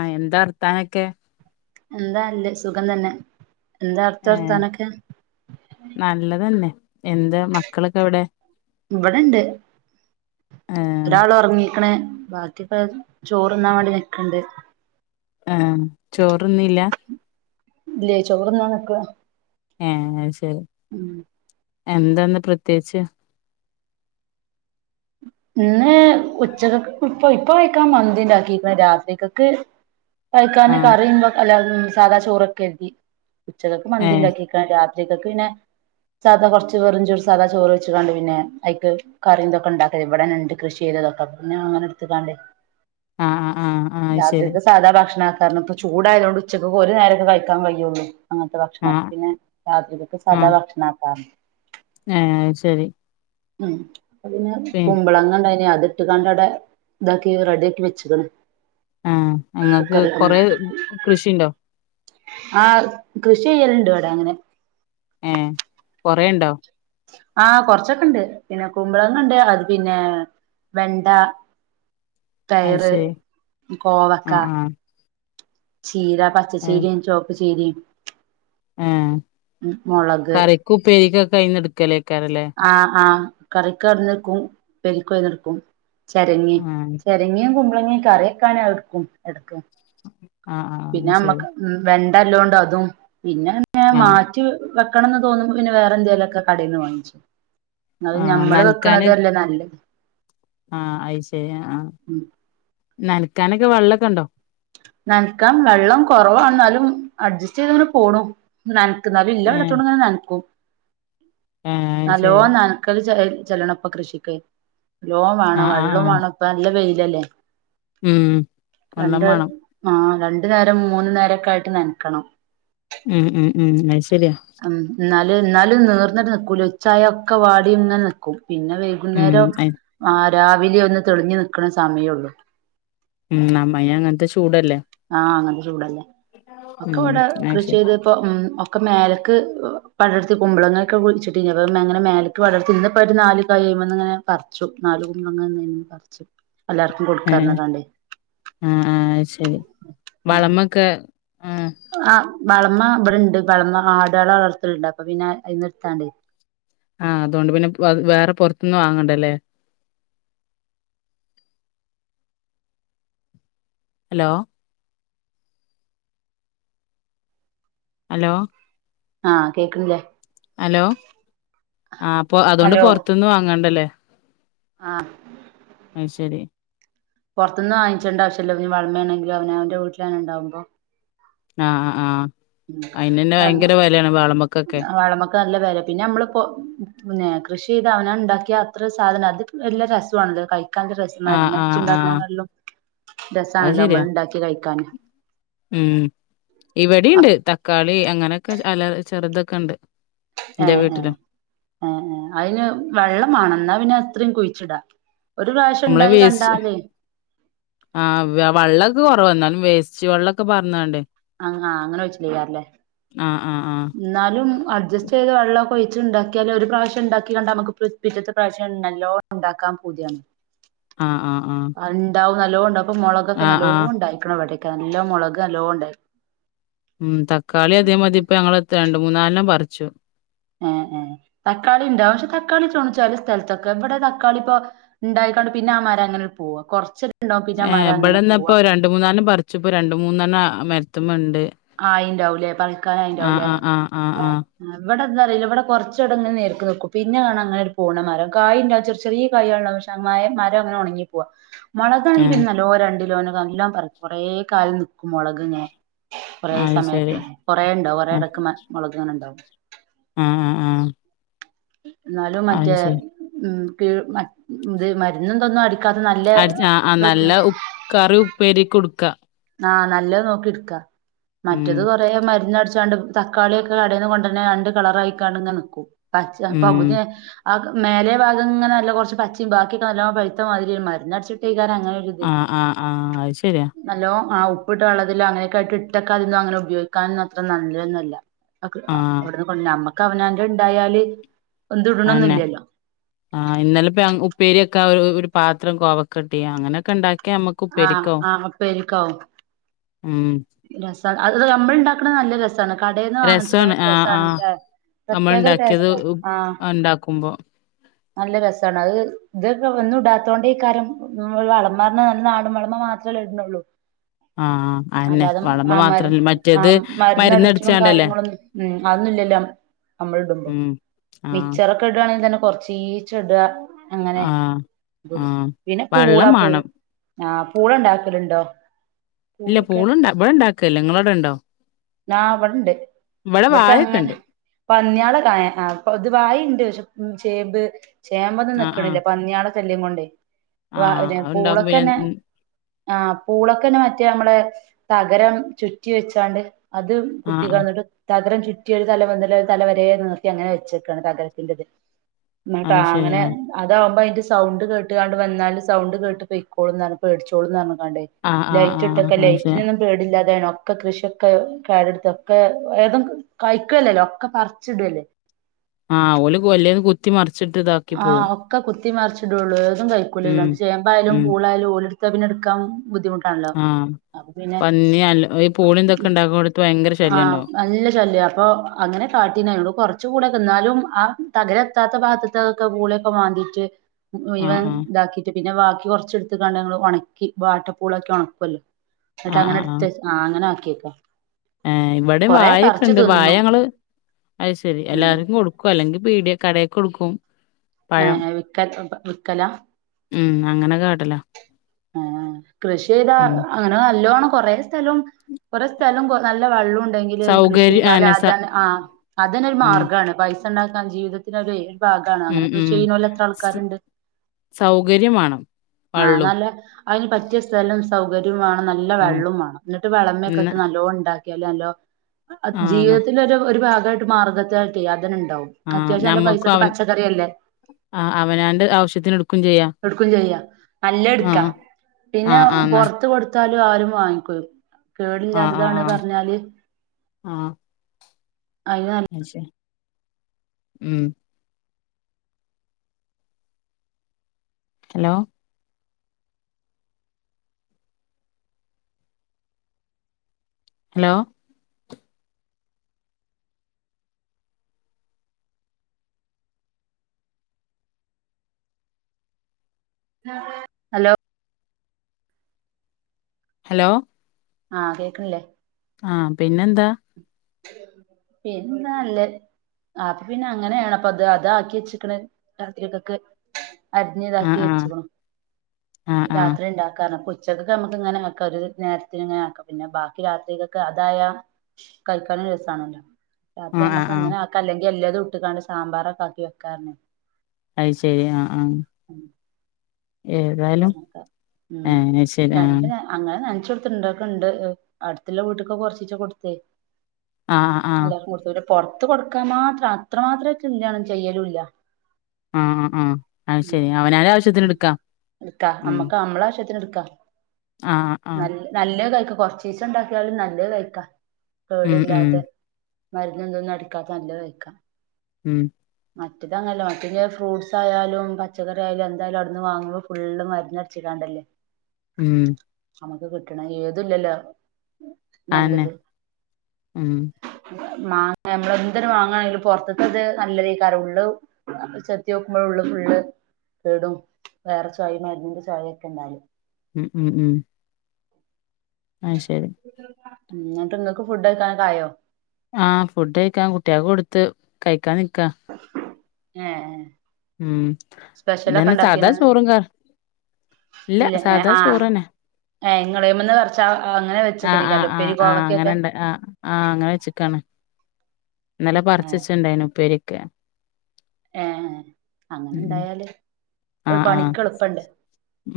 ആഹ് എന്താ വർത്താനൊക്കെ? എന്താല്ലേ സുഖം തന്നെ എന്താ അവ്ട്ത്തെ ഏഹ് വർത്താനൊക്കെ? നല്ലതന്നെ എന്ത് മക്കളെക്കെ എവ്ടെ? ഇവിടെണ്ട് ഏഹ് ഒരാള് ഒറങ്ങിക്ക്ണ് ബാക് റ്റ്പ്പം ചോറ്ന്നാ വേണ്ടി നിക്ക്ണ്ട്. ആഹ് ചോറ്ന്നീല്ലാ? ഇല്ലേ ചോറ്ന്നാൻ നിക്കണ്? ഏഹ് അഹ് ശെരി എന്താന്ന് പ്രത്യേച്ച്? ഇന്ന് ഉച്ചക്ക്ക്ക് ഫു ഇപ്പൊ ഇപ്പ കയിക്കാൻ മന്തി ഇണ്ടാക്കിക്കണ് രാത്രിക്കക്ക് കഴിക്കാന് ആഹ് കറിമ്പെ അല്ലാ സാധാ ചോറെക്കാ കര്തി ഉച്ചക്കക്ക് ഏഹ് മന്തിണ്ടാക്കിക്കാണ് രാത് ഉച്ചക്കേക്ക് പിന്നെ സാധാ കൊറച്ച് വെറു ചോറ് സാധാ ചോറ് വെച്ച്കാണ്ട് പിന്നെ ഐക്ക് കറിംതൊക്കെ ഇണ്ടാക്കി ഇവടെന്നെണ്ട് കൃഷി ചെയ്തതൊക്കെ പിന്നെ അങ്ങനെ എട്ത്ത്ങ്ങാണ്ട് ആഹ് ആഹ് ആഹ് ആഹ് ശരി രാത്രിയേക്ക് സാധാ ഭാക്ഷണാക്കർഞ്ഞിട്ട് ചൂടായതോണ്ട് ഉച്ചക്ക് ഒരു നേരക്കെ കഴിക്കാൻ കയ്യോള്ളു അങ്ങൻത്തെ ഭക്ഷണൊക്കെ ആഹ് പിന്നെ രാത്രിക്കക്ക് സാധാ ആഹ് ഭക്ഷണാക്കാർഞ്ഞ് ഏഹ് അത് ശെരി. ഉം അപ്പ പിന്നെ കുമ്പളങ്ങണ്ടായിനി അത് ഇട്ട് കാണ്ട് അടെ ഇതാക്കി റെഡിആക്കി വെച്ചക്ക്ണ്. ആഹ് ആഹ് ങ്ങക്ക് കൊറേ കൃഷിണ്ടോ? ആഹ് കൃഷി ചെയ്യൽണ്ട് വടെ ങ്ങനെ. ഏഹ് കൊറെണ്ടോ? ആഹ് കൊറച്ക്കെണ്ട് പിന്നെ കുമ്പളങ്ങ ണ്ട് അത് പിന്നെ വെണ്ട അത് തൈറ് ശരി കോവക്ക. ആഹ് ആഹ് ചീര ഏഹ് പച്ചച്ചീരിയും ചുവപ്പ ചീരിയും ഏഹ് കറിക്ക് ഉപ്പേരിക്കൊകയിന്ന് എടുക്കലേക്കാരല്ലേ ആഹ് ആഹ് കറിക്ക് അയിന്ന്ടുക്കും ഉപരിക്കയന്നെടുക്കും ചരങ്ങിയ ആഹ് ചരങ്ങിയും കുമ്പളങ്ങയും കറിയൊക്കാണ് എടുക്കും എടക്ക ആഹ് ആഹ് പിന്നെ ശരി അമ്മക്ക് വെണ്ടല്ലോണ്ട് അതും പിന്നെ [unintelligible] ആഹ് മാറ്റി വെക്കണംന്ന് തോന്നുമ്പോ പിന്നെ വേറെ എന്തങ്കലുംക്കെ കടയിൽന്ന് വാങ്ങിച്ചു അത് ആഹ് ഞമ്മള് നനക്കാന് വെക്കണതല്ലേ നല്ലത് ആഹ് അയ്ശരി ആഹ് ആഹ് ഉം നനക്കാനൊക്കെ വെള്ളക്കെ ഉണ്ടോ നനക്കാൻ വെള്ളം കുറവാണ എന്നാലും അഡ്ജസ്റ്റ് ചെയ്തങ്ങനെ പോണു നനക്ക ന ഇല്ല വെള്ള. ഏഹ് ത്തോണ്ട് ഇങ്ങനെ നനക്കും ഏഹ് അത് നല്ലോ ശരി ന ക്കല് ചെല്ലണപ്പൊ കൃഷിക്ക് ലോം വേണം ആഹ് ആഹ് വെള്ളവും ആഹ് വേണം ഇപ്പ നല്ല വെയിലല്ലേ ഉം വെള്ളം രണ്ട് വേണം ആഹ് രണ്ടു നേരം മൂന്ന നേരക്കെ ആയിട്ട് നനക്കണം ഉം ഉം ഉം അത് ശര്യ ഉ ന്നാല് ന്നാലും നിവർന്നിട്ട് നിൽക്കൂല ഉച്ചായ ഒക്കെ വാടി ഇങ്ങനിക്കും പിന്നെ ഉം വകുന്നേരം അയ് ആ രാവിലെ ഒന്ന് തെളിഞ്ഞു നിക്കണ സമയുള്ളൂ ഉം അമ്മയ അങ്ങനത്തെ ചൂടല്ലേ ആഹ് അങ്ങനത്തെ ചൂടല്ലേ ഉം ഒക്കെ ഇവിടെ അത് കൃഷി ശരി ചെയ്ത് പ്പൊ ഒക്ക മേലേക്ക് പടർത്തി കറുമ്പളങ്ങൊക്കെ കുഴിച്ചിട്ടെന്നും പ്ങ്ങനെ മേലക്ക് ക്ക് പടർത്തിന്ന് നാല് തൈമന്ന്ങ്ങനെ പറിച്ചു നാലു കുമ്പളങ്ങ പറിച്ച് എല്ലാവരും കൊടുക്കാ ഏഹ് റഞ്ഞ്ക്കാണ്ടെ ആഹ് ആഹ് അയ്ശരി വളമൊക്കെ ഉം അഹ് വളമ അവിടെണ്ട് വളമ ആടുകള വളർത്തലുണ്ട് അപ്പൊ പിന്നെ അയ്ന്നിട് ത്താണ്ട് ആഹ് അതുകൊണ്ട് പിന്നെ വേറെ പുറത്ത്ന്ന് വാങ്ങണ്ട ലെ ഹലോ ഹലോ ആഹ് കേൾക്കണില്ലേ ഹലോ ആ അപ്പൊ അതുകൊണ്ട് ഹലോ പൊറത്ത്ന്ന് വാങ്ങണ്ടല്ലേ ആഹ് അയ്ശരി പുറത്തനിന്ന് വാങ്ങിണ്ടവശല്ല വളമയാണെങ്കിൽ അവനവന്റെ വീട്ടിലന്നെ ഉണ്ടാവുമ്പോ ആഹ് ആഹ് അഹ് അയിനൊന്ന ഉം ഭയങ്കര വിലയാണ് വാളമക്കൊക്കെ വളമക്ക് നല്ല വില പിന്നെ നമ്മളിപ്പോ പിന്നെ കൃഷി ചെയ്ത് അവന ഉണ്ടാക്കിയ അത്ര സാധനം അത് നല്ല രസാണല്ലോ ക കക്ക രസം ആഹ് മരുന്ന് ആഹ് ആഹ് അടിച്ചുണ്ടാക്കണല്ലോ അത് രസാണല്ലോ അമ്മൾ ശരിയാ ഉണ്ടാക്കി കഴിക്കാൻ ഉം ഇവിടിണ്ട് അപ് തക്കാളി അങ്ങനെക്കെ അല ചെറുതൊക്കെ ഉണ്ട് എന്റെ ഏഹ് ഏഹ് വീട്ടിലും ഏഹ് ഏഹ് അയ്ന് വെള്ളമാണെന്നാ പിന്നെ അത്രയും കുഴിച്ചിടാ ഒരു പ്രാവശ്യം ഉണ്ടായി കണ്ടാലേ ആഹ് വെള്ളക്കെ കുറവ എന്നാലും വേസ്റ്റ് വെള്ളക്കെ പാറ്ന്ന്കാണ്ട് അഹ് ആഹ് അങ്ങനെ ഒഴിച്ച് ചെയ്യാറല്ലേ ആഹ് ആഹ് ആഹ് ഇന്നാലും അഡ്ജസ്റ്റ് ചെയ്ത് വെള്ളൊക്കെ ഒഴിച്ചു ഉണ്ടാക്കിയാൽ ഒരു പ്രാവശ്യം ഇണ്ടാക്കി കണ്ട നമക്ക് പിറ്റത്തെ പ്രാവശ്യം നല്ലോ ണ്ടാക്കാം പൂതിയാണ് ആഹ ആഹ് ആഹ് ഇണ്ടാവും നല്ലോ ഇണ്ടാവുംപ്പൊ മുളകൊക്കെ നല്ലോ ഇണ്ടായിക്ക്ണ് ഇവടക്കെ നല്ല മുളക് നല്ലോണ്ടായി ഉം തക്കാളി അതേം മാതി ഇപ്പ ഞങ്ങള്എ രണ്ട് മൂന്നാലെണ്ണം പറിച്ചു ഏഹ് ഏഹ് തക്കാളി ഇണ്ടാവും പക്ഷെ തക്കാളി [unintelligible] ചെലേസ്ഥലത്തൊക്കെ ഇവിടെ തക്കാളി ഇപ്പോ ഇണ്ടായിക്കാണ്ട് പിന്നെ ആ മര അങ്ങനെ പോവാ കൊറച്ച് ഉണ്ടാവു പിന്നെ ഏ ആ മര അങ്ങനെ ഇവിടെന്ന ഇപ്പോ പോവാ രണ്ട് മൂന്നാലെണ്ണം പറിച്ചു രണ്ട് മൂന്നെണ്ണം മരത്ത് മേണ്ട് അയിണ്ടാവുലേ പറിക്കാനായുണ്ടാവുലേ ആ ആ ആ ഇവിടെന്താ അറിയില്ല ഇവിടെ കൊറച്ച് ഇടങ്ങ നേർക്ക് നിക്കും പിന്നെ കാണ അങ്ങനെ പോണമരം കായ്ണ്ടവച്ച ഒരു ചെറി ചെറി കായ് ണ്ട പക്ഷെ മായം മരം അങ്ങനെ ഒണങ്ങിപ്പോവാ ആ മൊളകാണെങ്കി പിന്നെ നല്ലോ രണ്ടിലോനൊ നല്ലം പറ കുറേ കാലം നിക്കും മൊളകിങ്ങനാ കുറെ അത് ശരി സമയത്ത് കൊറേ ഇണ്ടാവും കൊറെ ഇടക്ക് മൊളക് ഇണ്ടാവും ആഹ് ആഹ് ആഹ് ഇന്നാലും മറ്റേ ഉം കീഴ് ഇത് മരുന്നൊന്നും അടിക്കാത്ത നല്ല അടി ആഹ് അഹ് ഇതൊക്കെയാ നല്ല ഉപ്പ് കറി ഉപ്പേരി ഉടുക്കാ ആഹ് നല്ലത് നോക്കി ഇട്ക്കാ ഉം മറ്റത് കൊറെ മരുന്ന് അടിച്ച് ങ്ങാണ്ട് തക്കാളിയൊക്കെ കടേന്ന് കൊണ്ടര്ന്ന് രണ്ട് കളറായിക്കാണ് നിക്കും പച്ച ഉം പകുതി ആഹ് മേലെ ഭാഗങ്ങനെ നല്ലകൊറച് പച്ചിം ബാക്കിയൊക്കെ നല്ലോ പഴുത്ത മാതിരി മരുന്ന് അടച്ചിട്ടിക്കാരം അങ്ങനൊരു ആഹ് ആഹ് അത് ശരിയ നല്ലോ ആഹ് ഉപ്പിട്ട് വള്ളത്തില് അങ്ങനൊക്കെ ആയിട്ട് ഇട്ടൊക്കെ അതിന്നും അങ്ങനെ ഉപയോഗിക്കാനും അത്ര നല്ലതന്നല്ല ആഹ് അവിടുന്ന് കൊ നമ്മക്ക് അവനാൻ്റെ ഇണ്ടായാല് എന്ത് ഇട അന്നെ ട്ണൊന്നില്ലല്ലോ ആഹ് ഇന്നലെ ഉപ്പേരി വെക്കാ ഒരു പാത്രം കോവക്ക കിട്ടി അങ്ങനെയൊക്കെ ഇണ്ടാക്കി ഒക്കെ നമ്മക്ക് ആഹ് ഉപ്പേരിക്കോ ആഹ് ഉം രസം അത് നമ്മളിണ്ടാക്ക്ണ നല്ല രസാ ണ് കടയിന്ന് വാങ്ങിച്ചിട്ട രസാണ് ആഹ് രസാണ് ആഹ് ല്ലേ നമ്മൾ പ്രത്യേക ഒരു ഉണ്ടാക്കിയത് ടേസ്റ്റ ആഹ് ഉണ്ടാക്കുമ്പോ നല്ല രസാണ് അത് ഇതൊക്ക ഒന്നും ഇടാത്തേണ്ടേ ക്കാരും വളമ്മാന്ന് നല്ല നാടം വളമ മാത്രമേ ഇടുന്നുള്ളൂ ആഹ് അന്നെ അല്ലാതെ വളമ്പ് ആ മരു മാത്രല്ല ആ മറ്റേത് മരുന്ന് മരുന്നടിച്ചതും അടിചാണ്ടല്ലേ കാര്യങ്ങളൊന്നും ഉം അതൊന്നില്ലല്ലോ നമ്മള് ഇടുമ്പോ ഉം ആഹ് മിച്ചർ ഒക്കെഇടാണെങ്കിൽ തന്നെ കൊറച്ചിച്ച്ഇടാ അങ്ങനെ ആഹ് ആഹ് പിന്നെ പൂളാ വള്ളം പൂ മാണം ആഹ് പൂള ഇണ്ടാക്കലുണ്ടോ ഇല്ല പൂളുണ്ട ഇവിടെ ഇണ്ടാക്കലില്ല നിങ്ങളവിടെ ഇണ്ടോ നാ ഇവിടെണ്ട് ഇവിടക്ക് വായൊക്കെ അങ്ങനെ ഉണ്ട് പന്നിയാള്കായ ആ പൊതുവായുണ്ട് പക്ഷെ ചേമ്പ് ചേമ്പൊന്ന് ആഹ് ആഹ് നിക്കണില്ല പന്നിയാള് ശല്യം കൊണ്ടെ വ ആഹ് പിന്ന അത്ണ്ടാവുമ്പോ പിന്നെ പൂളക്ക്ന്നെ ഉം ആഹ് പൂളക്ക്ന്നെ മറ്റേ നമ്മളെ തകരം ചുറ്റി വെച്ചാണ്ട് അത് ആഹ് കുത്തി ആഹ് കടഞ്ഞിട്ട് തകരം ചുറ്റിയൊരു തല മുതൽ തല വരെ നീർത്തി അങ്ങനെ വെച്ചേക്കാണ് തകരത്തിന്റത് ന്നിട്ടാ അത് അങ്ങനെ ശരിയാ അതാവുമ്പോ അതിന്റെ സൗണ്ട് കേട്ടുകാണ്ട് വന്നാല് സൗണ്ട് കേട്ട് പൊയ്ക്കോളും പറഞ്ഞ പേടിച്ചോളുംന്ന് റഞ്ഞകാണ്ടേ ആഹ് ആഹ് ലൈറ്റ് ആഹ് ഇട്ടൊക്കെ അത് ശരി ലൈറ്റിനൊന്നും പേടില്ലാതാണ് ഒക്കെ കൃഷിയൊക്കെ കേടരുത്തൊക്കെ ഏതും കഴിക്കുല്ലല്ലോ ഒക്കെ പറിച്ച് ഇടല്ലേ ആഹ ഓല് ഗൊല്ലേത് കുത്തി മറിച്ചിട്ട് ഇതാക്കി ആ പോവും ഒക്കെ കുത്തി മറിച്ചിടുയള്ളൂഏതും ഉം കഴക്കൂല്ലണ്ട് ചേമ്പായാലും ഉം പൂളായാലും ഓലടുത്ത പിന്നെ എടുക്കാൻ ബുദ്ധമു ആഹ് പന്നി അല്ല ഈ പൂളി എന്തൊക്കെ ഇണ്ടാക്കുവാടുത് ഭയങ്കര ശല്യം ആഹ് ഉണ്ടാവും നല്ല ശല്യ അപ്പൊ അങ്ങനെ കാട്ടീനൂ കുറച്ച കൂടെ നിന്നാലും ആ തകരെത്താത്ത ഭാഗത്ത് ഇത് അതൊക്കെ പൂളൊക്കെ മാന്തിട്ട് ആഹ് മുഴുവൻ ആഹ് ഇതാക്കി് പിന്നെ ബാക്കി കുറച്ച് എടുത്ത് കണ്ടങ്ങൾ ഉണക്കി വാട്ടപ്പൂളൊക്കെ ഉണക്കല്ലോ എന്നിട്ട് ആഹ് അങ്ങനെ ആഹ് എടുത്ത് ആഹ് അങ്ങനെ ആക്കിയേക്ക ആഹ് ഇവിടെ കൊറെ വായ ഒക്കെ പറിച്ച് ഇണ്ട് വായ തിന്നു ഞങ്ങള് അയ്ശേരി ഉം എല്ലാവർക്കും കൊടുക്കും അല്ലെങ്കിൽ പീടിയ കടയി കൊടുക്കും ആഹ് പഴം ആഹ് വിക്കൽ വിക്കലാ ഉം അങ്ങനെ കാട്ടല ആഹ് കൃഷി ചെയ്താ ഉം അങ്ങനെ നല്ലോണം കൊറേ സ്ഥലം കൊറേ സ്ഥലം നല്ല വെള്ളം ഉണ്ടെങ്കിൽ കൃഷി സൗകര്യ ചെയ്താൽ ആന്നെ സ അതാണ് ആഹ് അതന്നെരു ഉം മാർഗമാണ് പൈസ ഉണ്ടാക്കാൻ ജീവിതത്തിന് ഒരു ഭാഗാണ് ഉം അങ്ങനെ കൃഷി ഉം ചെയ്യുന്ന എത്ര സ് ആൾക്കാരുണ്ട്. സൗകര്യം വേണം ആഹ് വള്ളും നല്ല അതിന് പറ്റിയ സ്ഥലം സൗകര്യം വേണം നല്ല ഉം വെള്ളവും വേണം എന്നിട്ട് ഇന്ന വിളമയൊക്കെയിട്ട് നല്ലോ ഉണ്ടാക്കി ല്ലല്ലോ ആഹ് ജീവിതത്തിന്റെ ഒരു ഭാഗയിട്ട് മാർഗ്ഗത്തിലായിട്ട് അതന്നെ ഉണ്ടാവും ആഹ്‌ അത്യാവശ്യം നല്ല പൈസ ഞമ്മക്കും ഇട്ട് അവൻ പച്ചക്കറിയല്ലേ ആ അവനാണ്ട് ആവശ്യത്തിന് എടുക്കയും ചെയ്യാം എടുക്കയും ചെയ്യാ നല്ല എടുക്കാ ആഹ് പിന്നെ ആഹ് ആഹ് ന്നാ പൊറത്ത് കൊടുത്താലും ആരും വാങ്ങിക്കും ആഹ് ആഹ് കേടില്ലാത്തതാണ് ആഹ് പറഞ്ഞാല് ആഹ് അയി അത് ശരി ഉം ഹലോ ഹലോ ആഹ്‌ ഹലോ ആഹ് കേക്കണില്ലേ ആഹ്‌ പിന്നെന്താ പിന്നെന്താ നല്ലത് ആ അപ്പൊ പിന്നെ അങ്ങനെയാണ് അപ്പൊ അത് അത ആക്കി വെച്ചക്കണ രാത്രിയക്കൊക്കെ അരിഞ്ഞ ആഹ് ഇതാക്കി ആഹ് വെച്ചക്കണു ആഹ് ആഹ് രാത്രി ഇണ്ടാക്കാൻ കാരണം ച്ചക്കൊക്കെ നമുക്ക് ഇങ്ങനെ ഒക്കെ ഒരു നേരത്തി ഇങ്ങനെ ആക്കും പിന്നെ ബാക്കി രാത്രികൊക്കെ അതായ [inaudible] കഴിക്കാനും രസാണല്ലോ രാത്രി ആഹ് ആഹ് നമുക്ക് ആഹ് അങ്ങനെ അല്ലെങ്കിൽ എല്ലാതും ഇട്ടിക്കാണ്ട് സാമ്പാറക്കെ ആക്കി വെക്കാ അയി ശരി ആഹ്‌ ആഹ്‌ ഏതായാലും പറഞ്ഞേക്കാ ഉം ആയി ശരി ആഹ്‌ രണ്ട് അങ്ങനെ നനച്ച കൊടുത്തിണ്ടാക്കണ്ട് അടുത്തുള്ള വീട്ടക്കെ കൊറച്ചച് കൊടുത്തേ ആഹ് ആഹ് എല്ലാവർക്കും കൊടുത്ത പുറത്ത് കൊടുക്കാൻ മാത്രം അത്രമാത്ര എന്തണ ചെയ്യലുംല്ല ആഹ്‌ ആഹ്‌ ആഹ്‌ അയി ശരി അവനവന്റെ ആവശ്യത്തിന് ഉം എടുക്കാം എടുക്കാ നമ്മക്ക് നമ്മളാവശ്യത്തിന് എടുക്കാ ആഹ്‌ ആഹ്‌ നല്ല നല്ലത് കഴിക്ക കൊറച്ചിസം ഉണ്ടാക്കിയാലും നല്ലത് കഴിക്കാം ഉം ഉം കേടില്ലാതെ മരുന്നും ഇതൊന്നും അടിക്കാത്ത നല്ലത് കഴിക്കാം ഉം മറ്റെത് അങ്ങല്ല. മറ്റെത് [unintelligible] ഫ്രൂട്ട്സ് ആയാലും പച്ചക്കറി ആയാലും എന്തായാലും അവിടുന്ന് വാങ്ങും. ഫുള്ള് മരന്നട്ച് കാണ്ടല്ലെ. ഉം അമക്ക് കിട്ട്ണഹ്. ഏതുല്ലല്ലൊ അതെന്നെ നല്ലത്. ഉം മാങ്ങ നമ്മളെന്തരു വാങ്ങാണെങ്കിലും പൊറത്തത് നല്ലതേക്കാരം. ഉള്ളു അപ്പൊ ചെത്ത്യാേക്കുമ്പഴ് ഉള്ള് ഫുള്ള് കേടും. വേറെ ചൊയിം മര്ന്നിന്റെ ച ചൊയൊക്കെ ഇണ്ടാവല്. ഉം ഉം ഉം ആഹ് ശെരി. ഉം ഇന്നട്ട് ഇങ്ങക്ക് ഫുഡ്കഴിക്കാനൊക്കെ ആയോ. ആഹ്‌ ഫുഡ് കഴിക്കാൻ കുട്ട്യേക്ക് കൊടുത്ത് കഴിക്കാൻ നിക്ക. ഏഹ്‌ ഉം ഇതെന്നെ സാധാ ചോറും ക ഇല്ല ഏഹ് സാധാ ആഹ് ചോറെന്നെ. ഏഹ് ഇങ്ങളേമന്ന് പറച്ച അങ്ങനെ ആഹ് ആഹ് വെച്ചക്കെലെക്കാരെലെ ആഹ് ഉപ്പേരി ആഹ് കോവക്കെക്കെ. അങ്ങനെണ്ട് ആഹ് ആഹ് അങ്ങനെ വെച്ചക്കാണ്. ഇന്നലെ ഏഹ് പറച്ചച്ണ്ടായിന്നു ഉപ്പേരിക് ഏഹ്‌ ഏഹ്‌ അങ്ങനെ ഉണ്ടായാല് ഒരു ആഹ്‌ ആഹ്‌ പണിക്ക് എളുപ്പണ്ട്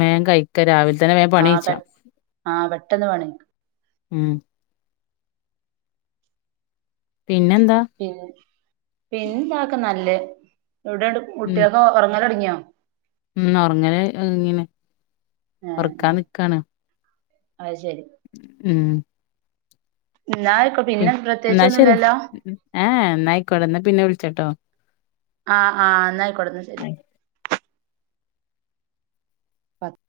മേം കഴിക്ക. രാവിൽ തന്നെ വേം പണി കയിച്ച. ആഹ്‌ പെട്ടെന്ന് പണി [unintelligible] ഉം പിന്നെന്ത. പിന്നെ പിന്നെന്തക്കെ നല്ലത്. എവ്ടെ ഇന്നട്ട് ഉം കുട്ട്യേക്കൊ ഒറ്ങ്ങലൊടങ്ങ്യാെ. ഉം ഒർങ്ങല് ഒരുങ്ങീണ്. ഏഹ് ഏഹ് അയ് ശെരി. ഉം ഇന്നാ അയ്ക്കൊ. പിന്നെ പ്രത്യേയ്ച്ചൊന്നും ഇല്ലല്ലൊ. ഏ ഹ ഏ ഇന്നായിക്കോട്ടെ ഇന്ന പിന്നെ വിളിച്ചട്ടൊ. ആഹ് ആഹ് ഇന്ന അയിക്കോട്ടെ ഇന്നാ ശെരി. ആ പത്ത്